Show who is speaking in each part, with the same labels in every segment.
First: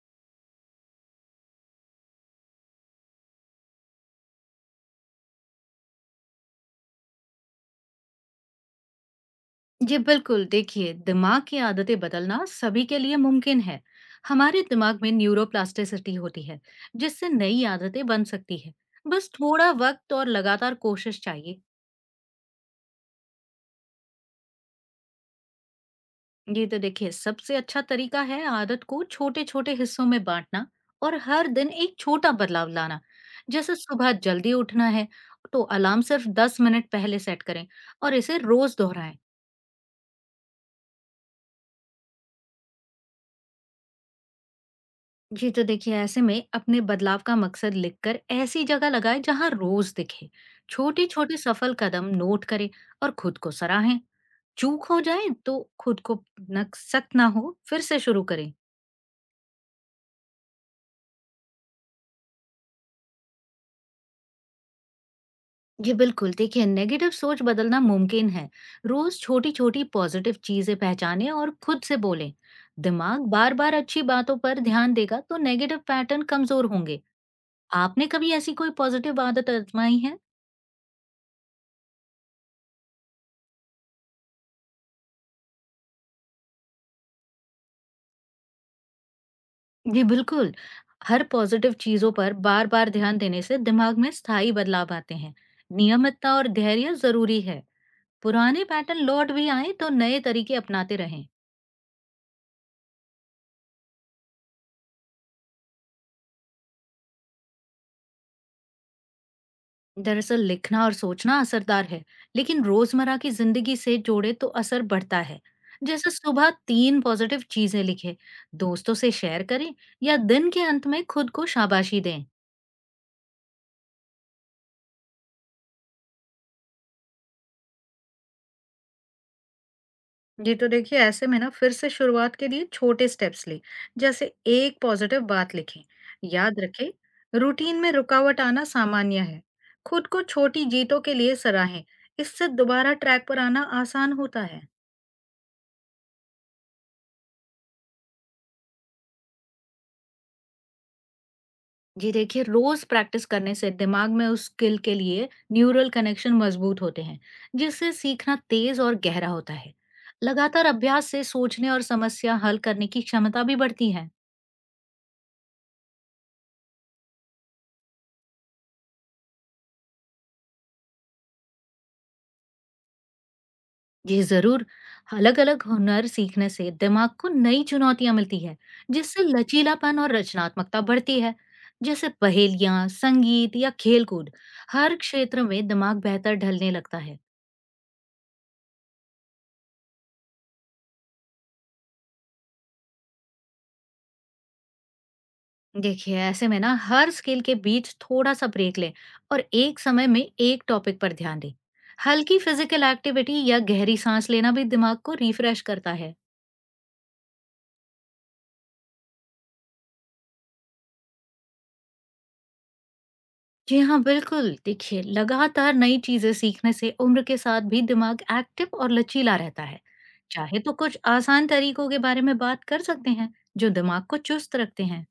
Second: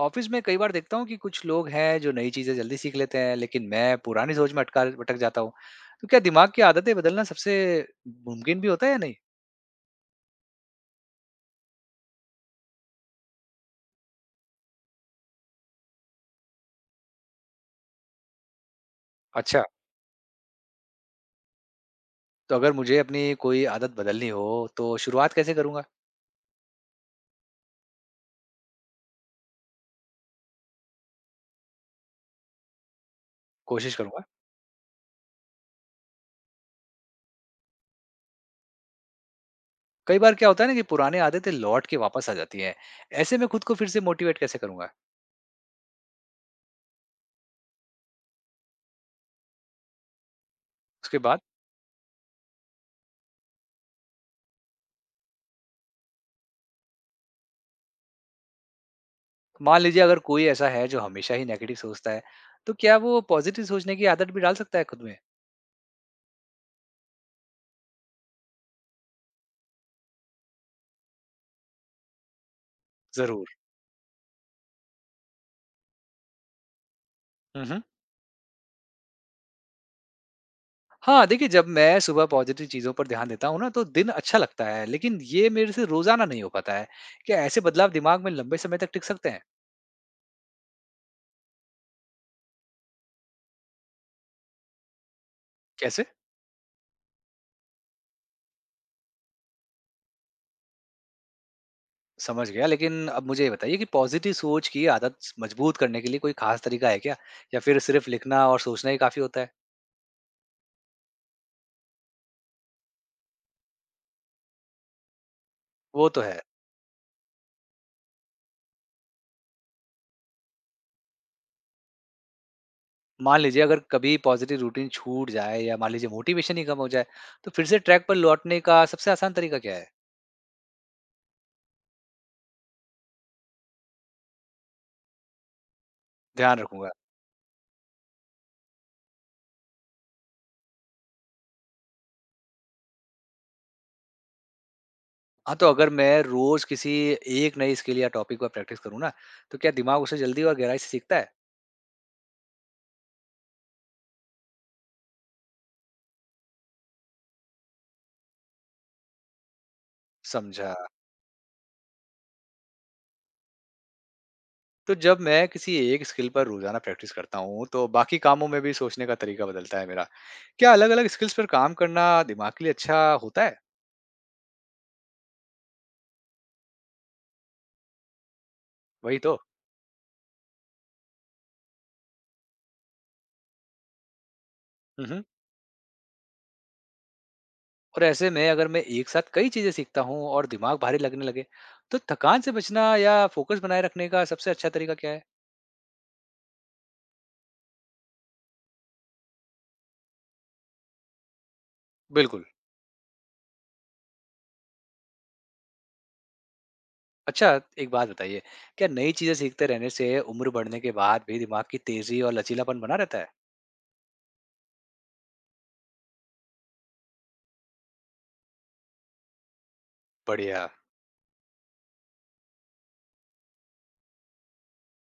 Speaker 1: Office में कई बार देखता हूँ कि कुछ लोग हैं जो नई चीजें जल्दी सीख लेते हैं, लेकिन मैं पुरानी सोच में अटका भटक जाता हूँ। तो क्या दिमाग की आदतें बदलना सबसे मुमकिन भी होता है या नहीं?
Speaker 2: जी बिल्कुल देखिए, दिमाग की आदतें बदलना सभी के लिए मुमकिन है। हमारे दिमाग में न्यूरोप्लास्टिसिटी होती है, जिससे नई आदतें बन सकती है। बस
Speaker 1: अच्छा,
Speaker 2: थोड़ा वक्त और लगातार कोशिश चाहिए।
Speaker 1: तो अगर मुझे अपनी कोई आदत बदलनी हो, तो शुरुआत कैसे करूंगा?
Speaker 2: ये तो देखिए, सबसे अच्छा तरीका है आदत को छोटे छोटे हिस्सों में बांटना और हर दिन एक छोटा बदलाव लाना। जैसे
Speaker 1: कोशिश
Speaker 2: सुबह
Speaker 1: करूंगा।
Speaker 2: जल्दी उठना है तो अलार्म सिर्फ 10 मिनट पहले सेट करें और इसे रोज दोहराएं।
Speaker 1: कई बार क्या होता है ना कि पुरानी आदतें लौट के वापस आ जाती हैं। ऐसे में खुद को फिर से मोटिवेट कैसे करूंगा?
Speaker 2: जी तो देखिए, ऐसे में अपने बदलाव का मकसद लिखकर ऐसी जगह लगाएं जहां रोज दिखे। छोटे
Speaker 1: उसके
Speaker 2: छोटे
Speaker 1: बाद?
Speaker 2: सफल कदम नोट करें और खुद को सराहें। चूक हो जाए तो खुद को न सख्त ना हो, फिर से शुरू करें।
Speaker 1: मान लीजिए अगर कोई ऐसा है जो हमेशा ही नेगेटिव सोचता है, तो क्या वो पॉजिटिव सोचने की आदत भी डाल सकता है खुद में?
Speaker 2: ये बिल्कुल देखिए, नेगेटिव सोच बदलना मुमकिन है। रोज छोटी छोटी पॉजिटिव चीजें पहचाने और खुद से बोलें। दिमाग
Speaker 1: जरूर।
Speaker 2: बार बार अच्छी बातों पर ध्यान देगा तो नेगेटिव पैटर्न कमजोर होंगे।
Speaker 1: हम्म।
Speaker 2: आपने कभी ऐसी कोई पॉजिटिव आदत आजमाई है?
Speaker 1: हाँ, देखिए, जब मैं सुबह पॉज़िटिव चीज़ों पर ध्यान देता हूँ ना तो दिन अच्छा लगता है, लेकिन ये मेरे से रोज़ाना नहीं हो पाता है। क्या ऐसे बदलाव दिमाग में लंबे समय तक टिक सकते हैं?
Speaker 2: जी बिल्कुल। हर पॉजिटिव चीजों पर बार बार ध्यान देने से दिमाग में स्थायी बदलाव आते हैं।
Speaker 1: कैसे?
Speaker 2: नियमितता और धैर्य जरूरी है। पुराने पैटर्न लौट भी आए तो नए तरीके अपनाते रहें।
Speaker 1: समझ गया, लेकिन अब मुझे ये बताइए कि पॉज़िटिव सोच की आदत स मजबूत करने के लिए कोई ख़ास तरीका है क्या? या फिर सिर्फ़ लिखना और सोचना ही काफ़ी होता है?
Speaker 2: दरअसल लिखना और सोचना असरदार है, लेकिन रोजमर्रा की जिंदगी से जोड़े तो असर बढ़ता है।
Speaker 1: वो
Speaker 2: जैसे
Speaker 1: तो है।
Speaker 2: सुबह तीन पॉजिटिव चीजें लिखें, दोस्तों से शेयर करें या दिन के अंत में खुद को शाबाशी दें।
Speaker 1: मान लीजिए अगर कभी पॉज़िटिव रूटीन छूट जाए या मान लीजिए मोटिवेशन ही कम हो जाए, तो फिर से ट्रैक पर लौटने का सबसे आसान तरीका क्या है?
Speaker 2: जी तो देखिए, ऐसे में ना फिर से शुरुआत के लिए छोटे स्टेप्स लें। जैसे एक पॉजिटिव बात लिखें,
Speaker 1: ध्यान
Speaker 2: याद
Speaker 1: रखूँगा।
Speaker 2: रखें। रूटीन में रुकावट आना सामान्य है। खुद को छोटी जीतों के लिए सराहें। इससे दोबारा ट्रैक पर आना आसान होता है।
Speaker 1: हाँ, तो अगर मैं रोज किसी एक नई स्किल या टॉपिक पर प्रैक्टिस करूँ ना, तो क्या दिमाग उसे जल्दी और गहराई से सीखता है?
Speaker 2: जी देखिए, रोज प्रैक्टिस करने से दिमाग में उस स्किल के लिए न्यूरल कनेक्शन मजबूत होते हैं, जिससे सीखना तेज और गहरा होता है। लगातार
Speaker 1: समझा।
Speaker 2: अभ्यास से सोचने और समस्या हल करने की क्षमता भी बढ़ती है।
Speaker 1: तो जब मैं किसी एक स्किल पर रोजाना प्रैक्टिस करता हूँ, तो बाकी कामों में भी सोचने का तरीका बदलता है मेरा। क्या अलग-अलग स्किल्स पर काम करना दिमाग के लिए अच्छा होता है?
Speaker 2: जी जरूर। अलग अलग हुनर सीखने से दिमाग को नई चुनौतियां मिलती है,
Speaker 1: वही
Speaker 2: जिससे
Speaker 1: तो।
Speaker 2: लचीलापन और रचनात्मकता बढ़ती है। जैसे पहेलियां, संगीत या खेलकूद, हर
Speaker 1: हुँ, हुँ।
Speaker 2: क्षेत्र में दिमाग बेहतर ढलने लगता है।
Speaker 1: और ऐसे में अगर मैं एक साथ कई चीज़ें सीखता हूँ और दिमाग भारी लगने लगे, तो थकान से बचना या फोकस बनाए रखने का सबसे अच्छा तरीका क्या है?
Speaker 2: देखिए, ऐसे में ना हर स्किल के बीच थोड़ा सा ब्रेक लें और एक समय में एक टॉपिक पर ध्यान दें। हल्की
Speaker 1: बिल्कुल।
Speaker 2: फिजिकल एक्टिविटी या गहरी सांस लेना भी दिमाग को रिफ्रेश करता है।
Speaker 1: अच्छा, एक बात बताइए, क्या नई चीज़ें सीखते रहने से उम्र बढ़ने के बाद भी दिमाग की तेज़ी और लचीलापन बना रहता है?
Speaker 2: जी हाँ, बिल्कुल। देखिए, लगातार नई चीज़ें सीखने से उम्र के साथ भी दिमाग एक्टिव और लचीला रहता है। चाहे
Speaker 1: बढ़िया।
Speaker 2: तो कुछ आसान तरीकों के बारे में बात कर सकते हैं, जो दिमाग को चुस्त रखते हैं।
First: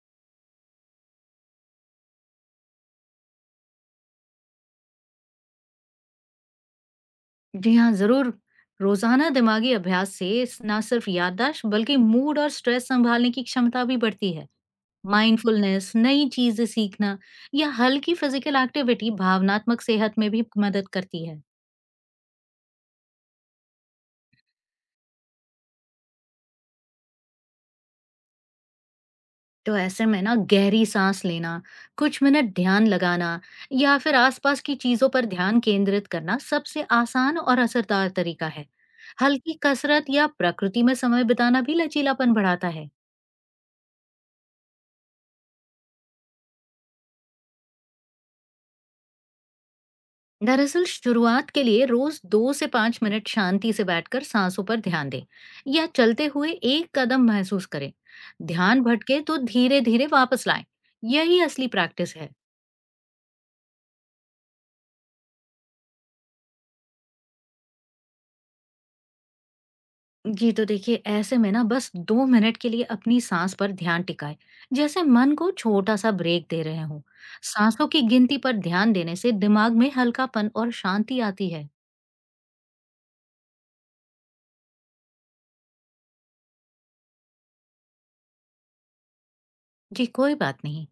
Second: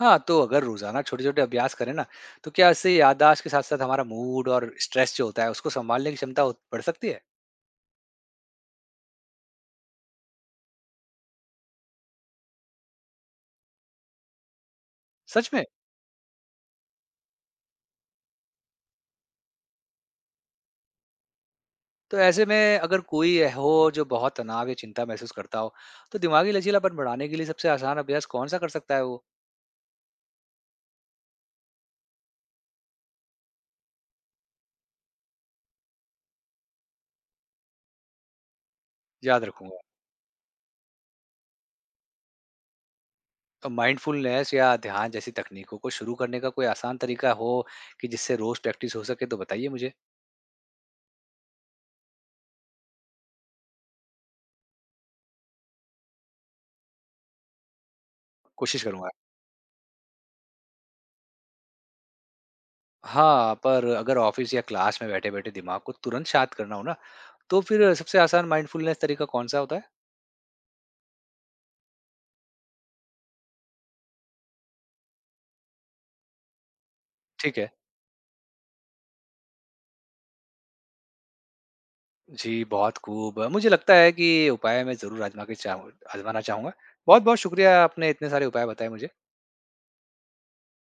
Speaker 1: हाँ, तो अगर रोज़ाना छोटे-छोटे अभ्यास करें ना, तो क्या इससे याददाश्त के साथ-साथ हमारा मूड और स्ट्रेस जो होता है, उसको सँभालने की क्षमता उत बढ़ सकती है?
Speaker 2: जी हाँ, ज़रूर। रोज़ाना दिमागी अभ्यास से ना सिर्फ याददाश्त, बल्कि मूड और स्ट्रेस संभालने की क्षमता भी बढ़ती है।
Speaker 1: सच में?
Speaker 2: माइंडफुलनेस, नई चीज़ें सीखना या हल्की फिजिकल एक्टिविटी भावनात्मक सेहत में भी मदद करती है।
Speaker 1: तो ऐसे में अगर कोई हो जो बहुत तनाव या चिंता महसूस करता हो, तो दिमागी लचीलापन बढ़ाने के लिए सबसे आसान अभ्यास कौन-सा कर सकता है वो?
Speaker 2: तो ऐसे में ना गहरी सांस लेना, कुछ मिनट ध्यान लगाना या फिर आसपास की चीजों पर ध्यान केंद्रित करना सबसे आसान और असरदार तरीका है।
Speaker 1: याद
Speaker 2: हल्की
Speaker 1: रखूँगा।
Speaker 2: कसरत या प्रकृति में समय बिताना भी लचीलापन बढ़ाता है।
Speaker 1: तो माइंडफुलनेस या ध्यान जैसी तकनीकों को शुरू करने का कोई आसान तरीका हो कि जिससे रोज़ प्रैक्टिस हो सके, तो बताइए मुझे।
Speaker 2: दरअसल शुरुआत के लिए रोज 2 से 5 मिनट शांति से बैठकर सांसों पर ध्यान दें या चलते हुए एक कदम महसूस करें। ध्यान
Speaker 1: कोशिश करूँगा।
Speaker 2: भटके तो धीरे धीरे वापस लाएं। यही असली प्रैक्टिस है।
Speaker 1: हाँ, पर अगर ऑफ़िस या क्लास में बैठे-बैठे दिमाग को तुरंत शांत करना हो ना, तो फिर सबसे आसान माइंडफुलनेस तरीका कौन-सा होता है?
Speaker 2: जी तो देखिए, ऐसे में ना बस 2 मिनट के लिए अपनी सांस पर ध्यान टिकाए, जैसे मन को छोटा सा ब्रेक दे रहे हों।
Speaker 1: ठीक है।
Speaker 2: सांसों की गिनती पर ध्यान देने से दिमाग में हल्कापन और शांति आती है।
Speaker 1: जी, बहुत खूब। मुझे लगता है कि ये उपाय मैं ज़रूर आज़मा के चाहूँ आज़माना चाहूँगा। बहुत-बहुत शुक्रिया, आपने इतने सारे उपाय बताए मुझे।
Speaker 2: जी कोई बात नहीं।